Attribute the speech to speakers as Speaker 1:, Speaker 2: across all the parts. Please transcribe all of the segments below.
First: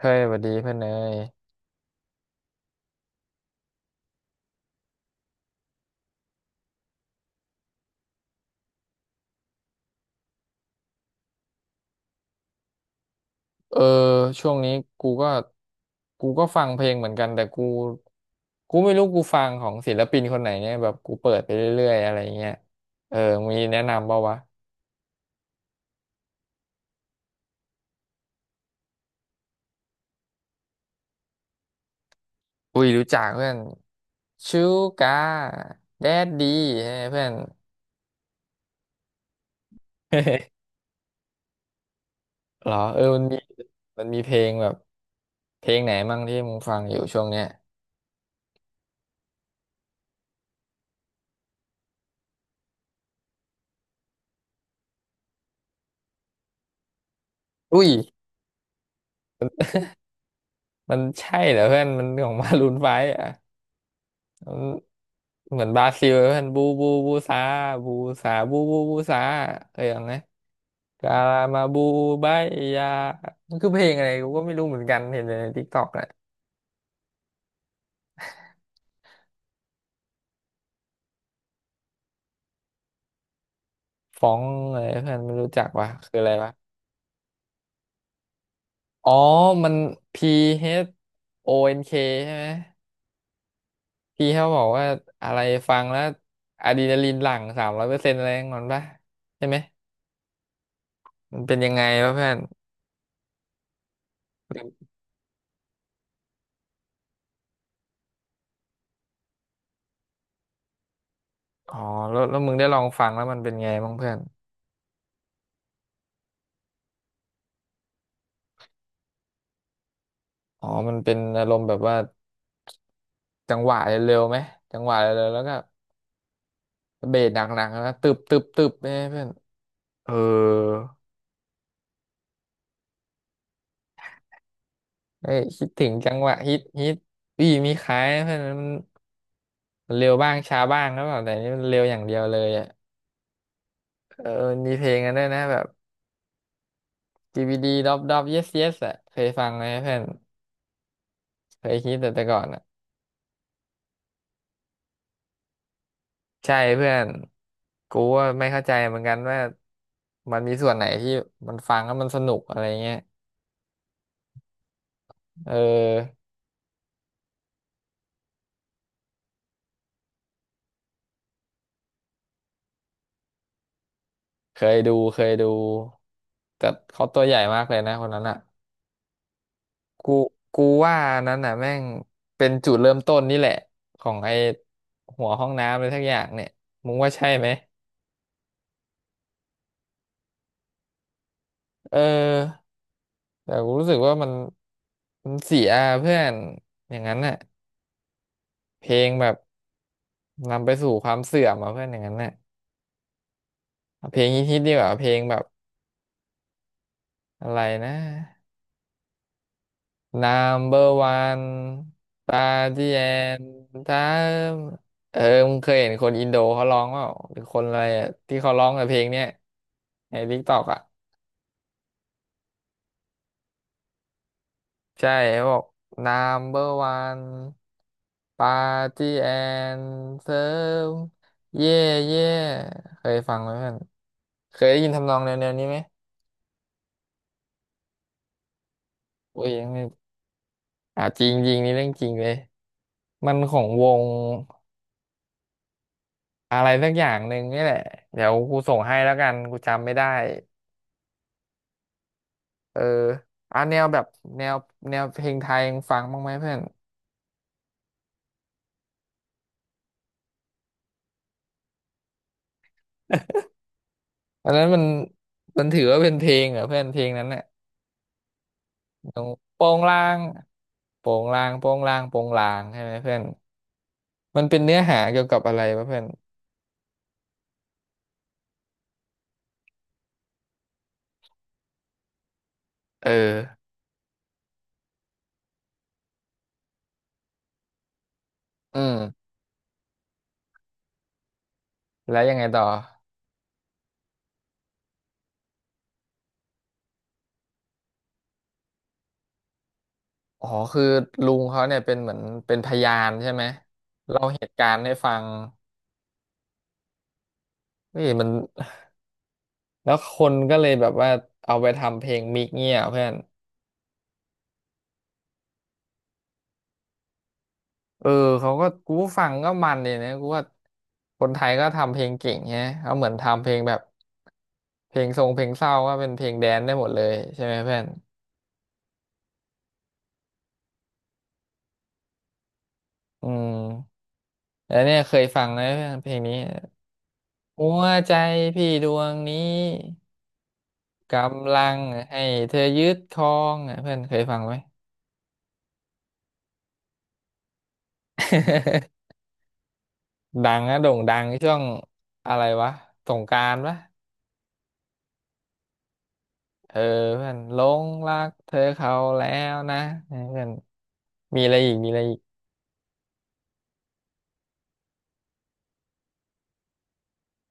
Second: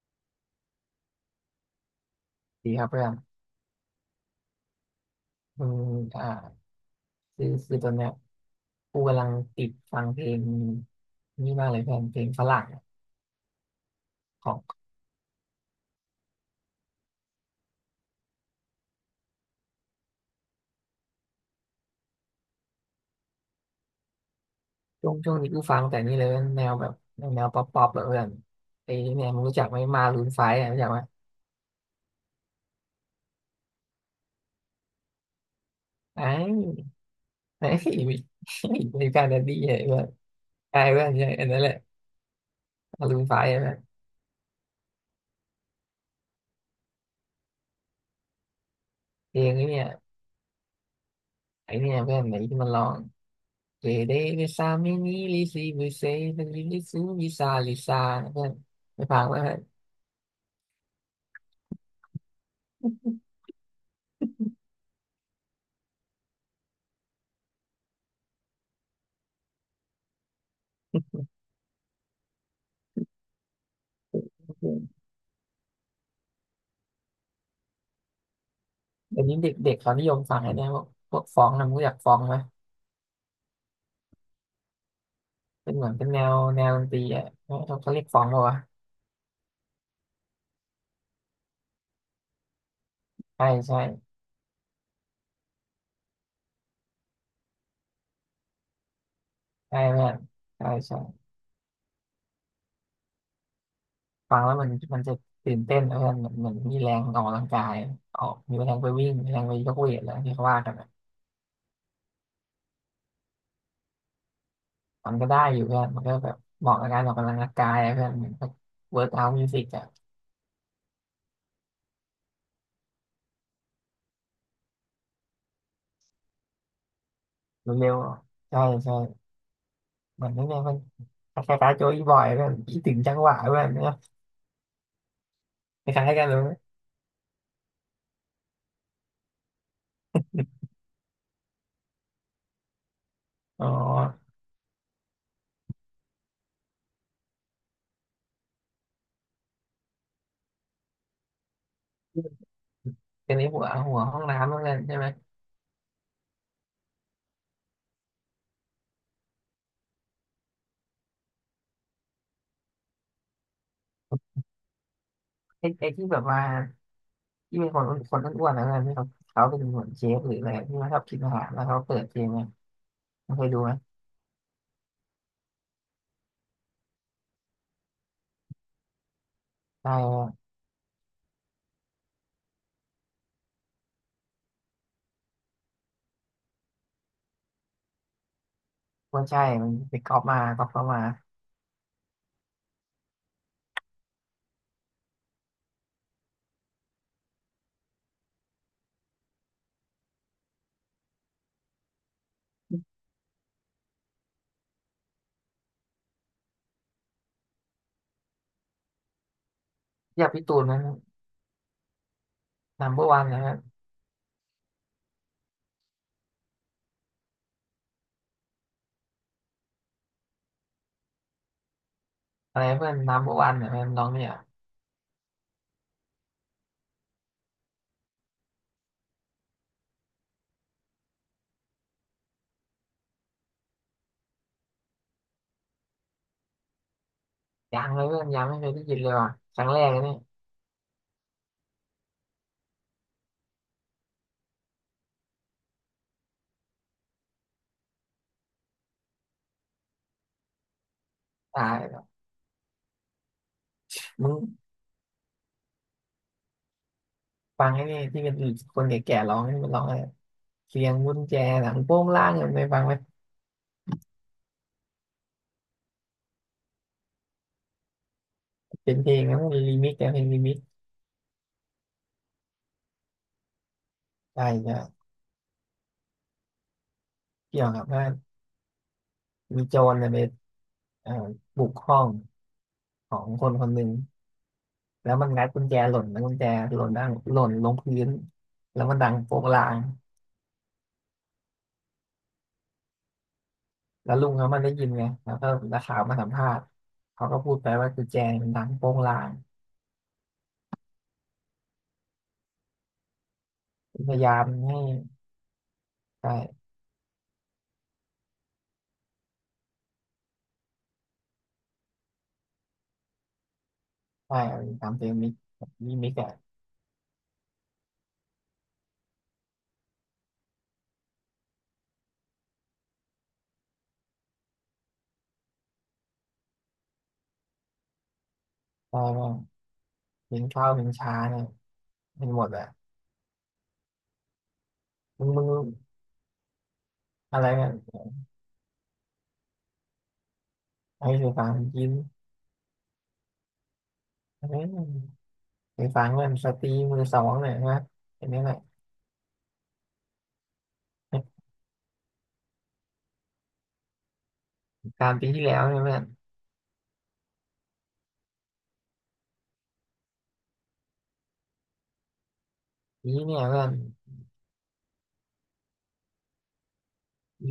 Speaker 1: เฮ้ยสวัสดีเพื่อนเนย
Speaker 2: ดีครับเพื่อนอืมอ่าคือตอนเนี้ยกูกำลังติดฟังเพลงนี่มากเลยเพื่อนเพลงฝรั่งอะ
Speaker 1: เออ
Speaker 2: ข
Speaker 1: ช่วง
Speaker 2: อ
Speaker 1: นี้
Speaker 2: ง
Speaker 1: กูก็กูก็ฟังเพลงเหมือนกันแต่กูไม่รู้กูฟังของศิลปินคนไหนเนี่ยแบบกูเปิดไปเรื่อยๆอะไรเงี้ยเออมีแนะนำเปล่าวะ
Speaker 2: ช่วงนี้กูฟังแต่นี่เลยแนวแบบแนวป๊อปป๊อปแบบเพื่อนไอ้เนี่ยมึงรู้จักไหมมารูนไฟอ่ะรู้จักไหม
Speaker 1: อุ้ยรู้จักเพื่อนชูกาแด
Speaker 2: ไอ
Speaker 1: ดดี
Speaker 2: ้
Speaker 1: เพื่อน
Speaker 2: ไอ้มีการดัดดี้เนี่ยเพื่อน ใช่เพื่อนใช่อันนั้นแหละ
Speaker 1: เหรอเออ
Speaker 2: มารู
Speaker 1: มัน
Speaker 2: นไฟ
Speaker 1: มี
Speaker 2: อ่ะเพื่อน
Speaker 1: มันมีเพลงแบบเพลงไหนมั่งที่มึงฟังอยู่ช่วงเนี้ย
Speaker 2: เพลงนี้เนี่ยไอ้เนี่ยเพื่อนไหนที่มันร้องเกเดเวิซามินิลิซิบุเซลิลิซูมิซาลิ
Speaker 1: อุ้ย
Speaker 2: ซาเพื่อนไปฟังไหมเพื่อน
Speaker 1: มันใช่เหรอเพื่อนมันของ มารูนไฟว์อ่ะ เหมือนบราซิลเพื่อนบูบูบูซาบูซาบูบูบูซาเคยฟังไหมกาลามาบูบายยามันคือเพลงอะไรกูก็ไม่รู้เหมือนกันเห็นแต่ในทิกตอกแหละ
Speaker 2: เดี๋ยวนี้เด็กเด็กเขานิยมฟังไอ้เนี่ยพวกฟ้องนะมึงรู้จักฟ้องไหม
Speaker 1: ฟ้องอะไรเพื่อนไม่รู้จัก
Speaker 2: เป็นเห
Speaker 1: วะ
Speaker 2: มือนเป็น
Speaker 1: คือ
Speaker 2: แน
Speaker 1: อะไร
Speaker 2: ว
Speaker 1: วะ
Speaker 2: แนวดนตรีอ่ะเขาเรียกฟ้องเหรอวะ
Speaker 1: อ๋อมัน PHONK ใช่ไหม
Speaker 2: ใช่ใช่
Speaker 1: พี่เขาบอกว่าอะไรฟังแล้วอะดรีนาลีนหลั่ง300%อะไรอย่างนั้นปะใช่ไหม
Speaker 2: ใช่เพื่อนใช่ใช่
Speaker 1: มันเป็นยังไงวะเพื่อน
Speaker 2: ฟังแล้วมันจะตื่นเต้นนะเพื่อนเหมือนเหมือนมีแรงออกกำลังกายออกมีแรงไปวิ่งมีแรงไปยกเวทอะไรที่เขาว่ากันอะ
Speaker 1: อ๋อแล้วมึงได้ลองฟังแล้วมันเป็นไงบ้างเพื่อน
Speaker 2: มันก็ได้อยู่เพื่อนมันก็แบบเหมาะกับการออกกำลังกายอะเพื่อนเหมือนเวิร์กเอาท์มิวสิกอะ
Speaker 1: อ๋อมันเป็นอารมณ์แบบว่า จังหวะเร็วๆไหมจังหวะเร็วๆแล้วก็เบสหนักๆ
Speaker 2: เร็
Speaker 1: นะ
Speaker 2: ว
Speaker 1: ตึบตึบ
Speaker 2: ๆใช่
Speaker 1: ตึบเนี่
Speaker 2: ใช่
Speaker 1: ยเพื่อนเออ
Speaker 2: เหมือนนี่เนี่ยมันคล้ายๆโจอีบอยเพื่อนคิดถึงจังหวะเพื่อนเนอะ
Speaker 1: เอ้ยคิดถึ
Speaker 2: ค
Speaker 1: ง
Speaker 2: ล้าย
Speaker 1: จัง
Speaker 2: ๆกั
Speaker 1: ห
Speaker 2: น
Speaker 1: วะ
Speaker 2: เล
Speaker 1: ฮิต
Speaker 2: ย
Speaker 1: ฮิตอีมีขายนะเพื่อนมันเร็วบ้างช้าบ้างแล้วแบบแต่นี่มันเร็วอย่างเดียวเลยอ่ะ
Speaker 2: อ๋อ
Speaker 1: เออมนีเพลงกันด้วยนะแบบ DVD ดดอบดอบ yes yes อ่ะเคยฟังไหมเพื่อนเคยฮิตแต่ก่อนอ่ะ
Speaker 2: เป็นไอ้หัวห้องน้ำแล้นกันใช่ไหม
Speaker 1: ใช่เพื่อนกูว่าไม่เข้าใจเหมือนกันว่ามันมีส่วนไหนที่มันฟังแล้วมันสนุกอะไรเงี้ยเอ
Speaker 2: ไอ้ที่แบบ
Speaker 1: อ
Speaker 2: ว่าที่มีคนคนอ้วนๆแล้วนี่เขาเป็นหัวเชฟหรืออะไรที่ว่าชอบกินอาหารแล้วเขาเปิดเพลงไงมันเคยดูไหม
Speaker 1: เคยดูเคยดูแต่เขาตัวใหญ่มากเลยนะคนนั้นอ่ะ
Speaker 2: ใช
Speaker 1: กู
Speaker 2: ่
Speaker 1: กูว่านั้นอ่ะแม่งเป็นจุดเริ่มต้นนี่แหละของไอ้หัวห้องน้ำอะไรทักอย่างเนี่ยมึงว่าใช่ไหม
Speaker 2: ว่าใช่มันไปก๊อปมาก๊อปเข้ามา
Speaker 1: เออแต่กูรู้สึกว่ามันเสียเพื่อนอย่างนั้นน่ะเพลงแบบนำไปสู่ความเสื่อมอ่ะเพื่อนอย่างนั้นน่ะเอาเพลงฮิตๆดีกว่าเพลงแบบอะไรนะ
Speaker 2: อยากพี่ตูนนั้
Speaker 1: number
Speaker 2: น
Speaker 1: one ปาที่
Speaker 2: นัมเบ
Speaker 1: แอ
Speaker 2: อร์วันนะ
Speaker 1: นถ้ามเออมึงเคยเห็นคนอินโดเขาร้องเปล่าหรือคนอะไรอะที่เขาร้องกับเพลงเนี้ยในทิกตอกอ่ะ
Speaker 2: อะไรเพื่อนนัมเบอร์วันเนี่ยน้องเนี่ย
Speaker 1: ใช่เขาบอก number one ปาที่แอนเซิร์มเย่เย่เคยฟังไหมเพื่อนเคยได้ยินทำนองแนวๆนี้ไหม
Speaker 2: ยังเลยเพื่อนยังไม่เคยได้ยินเลยว่ะ
Speaker 1: โอ้ย
Speaker 2: ค
Speaker 1: ยั
Speaker 2: รั้
Speaker 1: ง
Speaker 2: งแร
Speaker 1: ไม่
Speaker 2: กเลยเนี่ย
Speaker 1: อ่ะจริงจริงนี่เรื่องจริงเลย มันของวง อะไรสักอย่างหนึ่งนี่แหละเดี๋ยวกูส่งให้แล้วกันกูจำไม่ได้
Speaker 2: ตายแล้ว
Speaker 1: เอออ่ะแนวแบบ
Speaker 2: มึง
Speaker 1: แนวแนวเพลงไทยยังฟังบ้างไหมเพื่อน
Speaker 2: ฟังไอ้นี่ที่เป็นคนแก่ๆร้องนี่มันร้องอะไรเสียงกุญแจหลังโป้งล่างเนี่ยไปฟังไหม
Speaker 1: อันนั้นมันถือว่าเป็นเพลงเหรอเพื่อนเพลงนั้นเนี่ย
Speaker 2: เป็น
Speaker 1: อ
Speaker 2: เพล
Speaker 1: ย่า
Speaker 2: ง
Speaker 1: ง
Speaker 2: นะมัน
Speaker 1: โป
Speaker 2: รี
Speaker 1: ง
Speaker 2: มิก
Speaker 1: ลา
Speaker 2: แต่เพ
Speaker 1: ง
Speaker 2: ลงรีมิก
Speaker 1: โปงลางโปงลางใช่ไหมเพื่อนมั
Speaker 2: ใช่
Speaker 1: นเป็น
Speaker 2: ใช่
Speaker 1: เนื้อหาเกี่ยวกับอะไรวะเพื่อน
Speaker 2: เกี่ยวกับว่า มีโจรเนี่ยไปเอ่อบุกห้อง
Speaker 1: เออ
Speaker 2: ของคนคนหนึ่งแล้วมันงัดกุญแจหล่นแล้วกุญแจหล่นด้านหล่นลงพื้น
Speaker 1: อื
Speaker 2: แล้วมั
Speaker 1: ม
Speaker 2: นดังโป๊กลาง
Speaker 1: แล้วยังไงต่อ
Speaker 2: แล้วลุงเขามันได้ยินไงแล้วก็นักข่าวมาสัมภาษณ์เขาก็พูดไปว่ากุญแจมันดังโป๊กลาง
Speaker 1: อ๋อคือลุงเขาเนี่ยเป็นเหมือนเป็นพยานใช่ไหม
Speaker 2: พ
Speaker 1: เล่า
Speaker 2: ยายา
Speaker 1: เห
Speaker 2: ม
Speaker 1: ตุการ
Speaker 2: ให้
Speaker 1: ณ์ให้ฟัง
Speaker 2: ใช่
Speaker 1: เฮ้ยมัน แล้วคนก็เลยแบบว่าเอาไปทำเพลงมิกเงี้ยเพื่อน
Speaker 2: ใช้รตามเพลงมิกมีมิกอะ
Speaker 1: เออเขาก็กูฟังก็มันเลยนะกูว่าคนไทยก็ทำเพลงเก่งไงเขาเหมือนทำเพลงแบบเพลงทรงเพลงเศร้าก็เป็นเพลงแดนซ์ได้หมดเลยใช่ไหมเพื่อน
Speaker 2: ใช่ว่าเพลงเข้าเพลงช้าเนี่ยเป็นหมดอะ
Speaker 1: อืมแล้วเนี่ยเคย
Speaker 2: มึง
Speaker 1: ฟั
Speaker 2: มึ
Speaker 1: งไหม
Speaker 2: ง
Speaker 1: เพื่อนเพลงนี้
Speaker 2: อะไรเนี่
Speaker 1: หั
Speaker 2: ย
Speaker 1: วใจพี่ดวงนี้
Speaker 2: ให้
Speaker 1: ก
Speaker 2: ไปฟัง
Speaker 1: ำลัง
Speaker 2: ยิ้ม
Speaker 1: ให้เธอยึดครองอ่ะเพื่อนเคยฟัง
Speaker 2: เอ้
Speaker 1: ไหม
Speaker 2: ยไปฟังมันสตรีมือสองเนี่ยนะเห็นไหมเนี่ย
Speaker 1: ดังนะโด่งดังช่วงอะไรวะสงกรานต์ปะ
Speaker 2: กลารปีที่แล้วเนี่ยเพื่อน
Speaker 1: เออเพื่อนหลงรักเธอเขาแล้วนะเออเพื่อนมีอะไรอีกมีอะไรอีก
Speaker 2: นี้เนี่ยเพื่อน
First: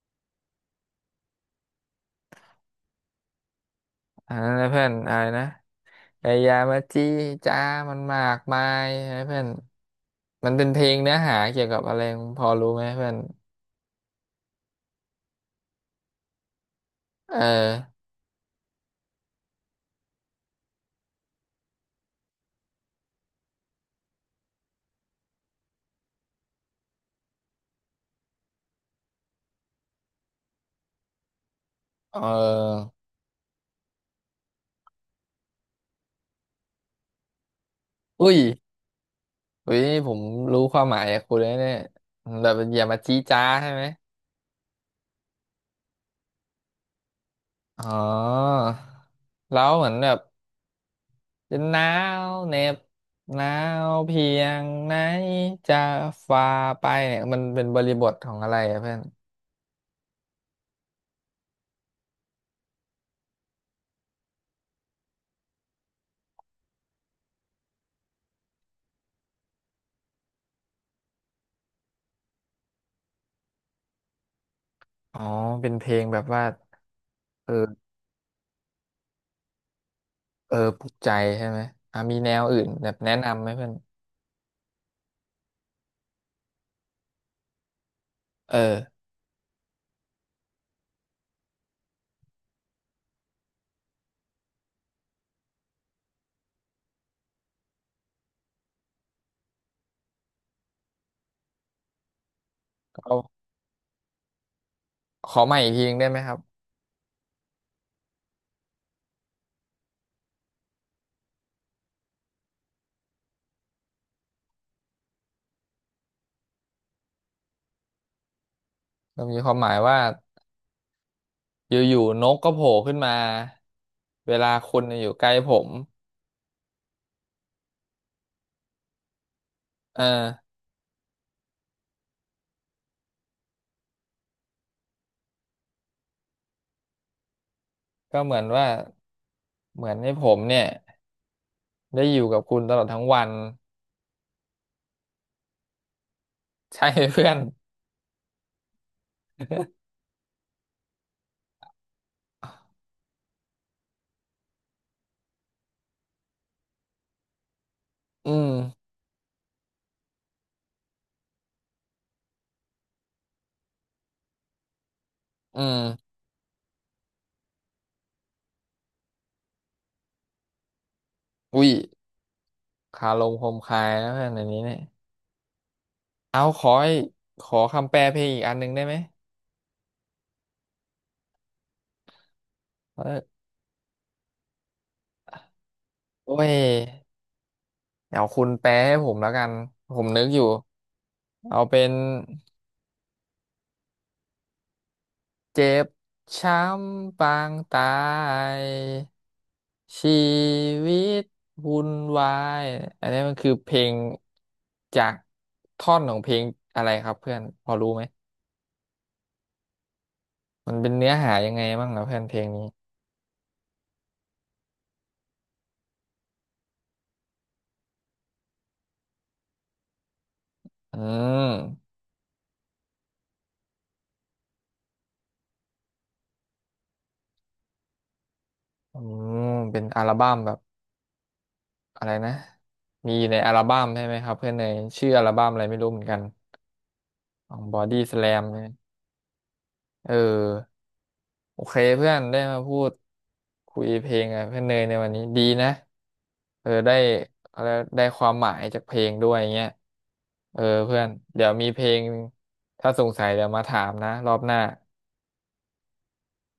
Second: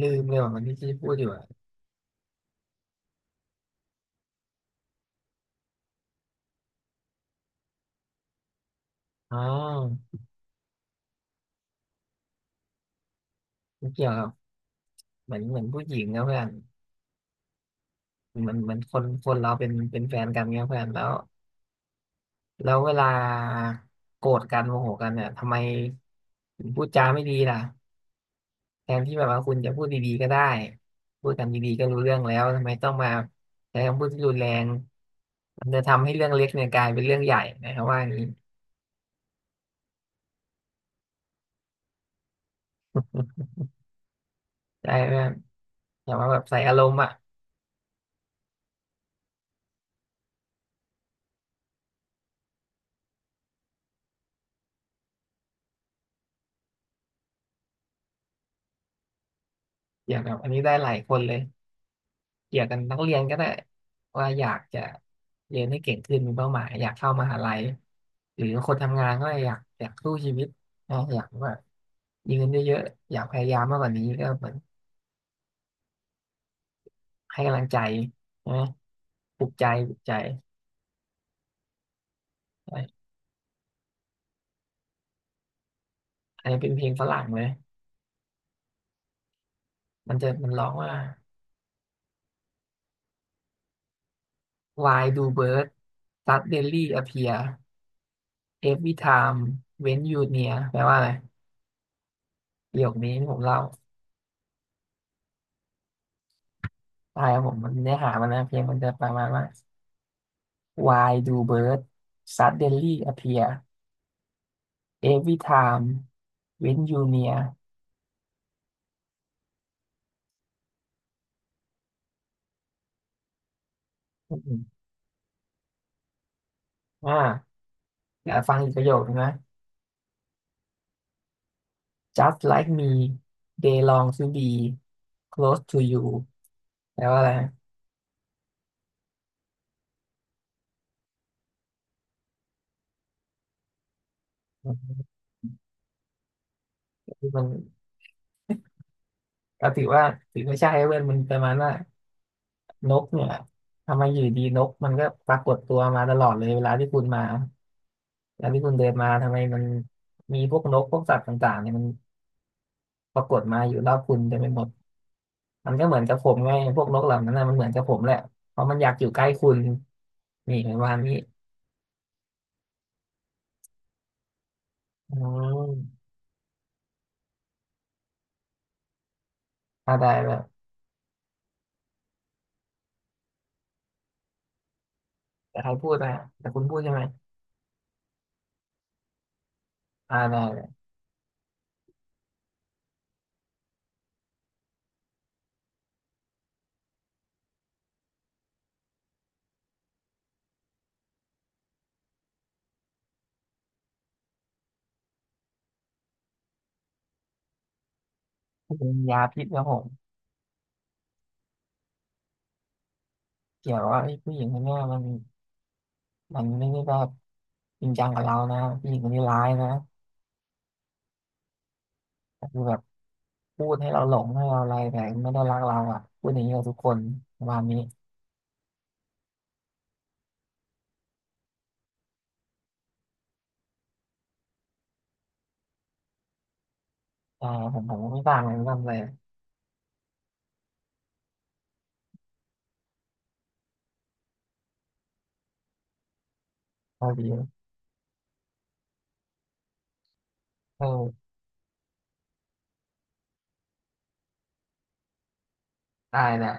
Speaker 2: ลืมเลยว่ามันที่ที่พูดอยู่อะ
Speaker 1: อ่าเพื่อนอะไรนะไอ้ยามาจี้จ้ามันมากมายนะ
Speaker 2: อ๋อ
Speaker 1: เพื่อนมันเป็นเพลงเนื้อหาเกี่ยวกับอะไรพอรู้ไหมเพื่อน
Speaker 2: มันเกี่ยวกับเหมือนเหมือนผู้หญิงนะเพื่อน
Speaker 1: เออ
Speaker 2: เหมือนเหมือนคนคนเราเป็นเป็นแฟนกันเนี่ยเพื่อนแล้วเวลาโกรธกันโมโหกันเนี่ยทำไมถึงพูดจาไม่ดีล่ะแทนที่แบบว่าคุณจะพูดดีๆก็ได้พูดกันดีๆก็รู้เรื่
Speaker 1: เอ
Speaker 2: องแล้วทำไม
Speaker 1: อ
Speaker 2: ต้องมาใช้คำพูดที่รุนแรงมันจะทำให้เรื่องเล็กเนี่ยกลายเป็นเรื่องใหญ่นะครับว่าอย่างนี้
Speaker 1: อุ้ยอุ้ยนี่ผมรู้ความหมายจากคุณแล้เนี่ยแบบอย่ามาจี้จ้าใช่ไหม
Speaker 2: ได้เพื่อนแต่ว่าแบบใส่อารมณ์อ่ะ
Speaker 1: อ๋อแล้วเหมือนแบบ จะหนาวเหน็บหนาวเพียงไหนจะฝ่าไปเนี่ยมันเป็นบริบทของอะไรอะเพื่อน
Speaker 2: อย่างแบบอันนี้ได้หลายคนเลย เกี่ยวกับนักเรียนก็ได้ว่าอยากจะเรียนให้เก่งขึ้นมีเป้าหมายอยากเข้ามหาลัยหรือคนทำงานก็อยากสู้ชีวิตนะอยากว่ามีเงินเยอะๆอยากพยายามมากกว่านี้ก็เหมือน
Speaker 1: อ๋อเป็นเพลงแบบว่า
Speaker 2: ให้กำลังใจ
Speaker 1: เออ
Speaker 2: นะปลุกใจปลุกใจ
Speaker 1: เออปลุกใจใช่ไหมอ่ะมีแนวอื่นแบบแนะนำไหมเพื่อน
Speaker 2: อันนี้เป็นเพลงฝรั่งเลย
Speaker 1: เออ
Speaker 2: มันร้องว่า Why do birds suddenly appear every time when you near แปลว่าอะไรประโยคนี้
Speaker 1: เอา
Speaker 2: ที่ผมเล่า
Speaker 1: ขอใหม่อีกทีหนึงได้ไหมครับ
Speaker 2: ตายครับผมมันเนื้อหามันนะเพลงมันจะประมาณว่า Why do birds suddenly appear every time when you near
Speaker 1: มันมีความหมายว่าอยู่ๆนกก็โผล่ขึ้นมาเว
Speaker 2: อื
Speaker 1: ลา
Speaker 2: ม
Speaker 1: คุณอยู่ใกล้ผม
Speaker 2: อ่าเดี๋ยากฟังอีกประโยคนึงนะ
Speaker 1: เออ
Speaker 2: Just like me they long to be close to you แปลว่าอะไรนะ
Speaker 1: ก็เหมือนว่าเหมือนให้ผมเนี่ยได้อยู่กับคุณตลอดทั้งวัน
Speaker 2: ม
Speaker 1: ใช่ไหมเพื่
Speaker 2: คือ
Speaker 1: อน
Speaker 2: มัน ก็ถือว่าถือไม่ใช่เว้ยมันประมาณว่านกเนี่ย ทำไมอยู่ดีนกมันก็ปรากฏตัวมาตลอดเลยเวลาที่คุณมา
Speaker 1: อื
Speaker 2: เว
Speaker 1: ม
Speaker 2: ลาที่คุณเดินมาทำไมมัน มีพวกนกพวกสัตว์ต่างๆเนี่ยมันปรากฏมาอยู่รอบคุณเต็มไปหมด
Speaker 1: อื
Speaker 2: มันก็เหมือนกั
Speaker 1: ม
Speaker 2: บผมไงพวกนกเหล่านั้นนะมันเหมือนกับผมแหละเพราะมันอยากอยู่ใกล้คุณนี่ปรมาณนี้
Speaker 1: อุ้ยคาลมคมคายนะเพื่อนอันนี้เนี่ย
Speaker 2: อืม
Speaker 1: เอาขอให้ขอคำแปลเพลงอีกอันหนึ่งได้ไหม
Speaker 2: อ่าได้แบบ
Speaker 1: เออ
Speaker 2: แต่ใครพูดนะ
Speaker 1: โอ้
Speaker 2: แต่
Speaker 1: ย
Speaker 2: คุณพูดใช่ไหม
Speaker 1: เดี๋ยวคุณแปลให้ผมแล้วกันผม
Speaker 2: อ่า
Speaker 1: นึกอ
Speaker 2: ได้
Speaker 1: ยู่
Speaker 2: เลย
Speaker 1: เอาเป็นเจ็บช้ำปางตายชีวิตวุ่นวายอันนี้มันคือเพลงจากท่อนของเพลงอะไรครับเพื่อนพอรู้ไหม
Speaker 2: เป็นยาพิษครับผม
Speaker 1: มันเป็นเนื้อหายังไงบ้างนะเพื่อนเพลงนี้
Speaker 2: เกี่ยวว่าไอ้ผู้หญิงคนเนี้ยมันมันไม่ได้แบบจริงจังกับเรานะผู้หญิงคนนี้ร้ายนะ
Speaker 1: อืม
Speaker 2: แต่คือแบบพูดให้เราหลงให้เราอะไรแต่ไม่ได้รักเราอ่ะพูดอย่างนี้กับทุกคนประมาณนี้
Speaker 1: อืมเป็นอัลบั้มแบบอะไรนะมีอยู่ในอัลบั้มใช่ไหมครับเพื่อนเนยชื่ออัลบั้มอะไรไม่รู้เหมือนกัน
Speaker 2: ใช่
Speaker 1: ของบ
Speaker 2: ผ
Speaker 1: อ
Speaker 2: มผม
Speaker 1: ดี้
Speaker 2: ก็
Speaker 1: ส
Speaker 2: ไม่
Speaker 1: แล
Speaker 2: ต่าง
Speaker 1: ม
Speaker 2: เลย
Speaker 1: เนี่
Speaker 2: ไม่
Speaker 1: ย
Speaker 2: ทำอะไร
Speaker 1: เออโอเคเพื่อนได้มาพูดคุยเพลงกับเพื่อนเนยในวันนี้ดีนะเออได้
Speaker 2: พอดี
Speaker 1: อะไรได้ความหมายจากเพลงด้วยเงี้ยเออ
Speaker 2: เอ
Speaker 1: เพื่อน
Speaker 2: อ
Speaker 1: เดี๋ยวมีเพลงถ้าสงสัยเดี๋ยวมาถามนะรอบหน้า
Speaker 2: ตายแหละ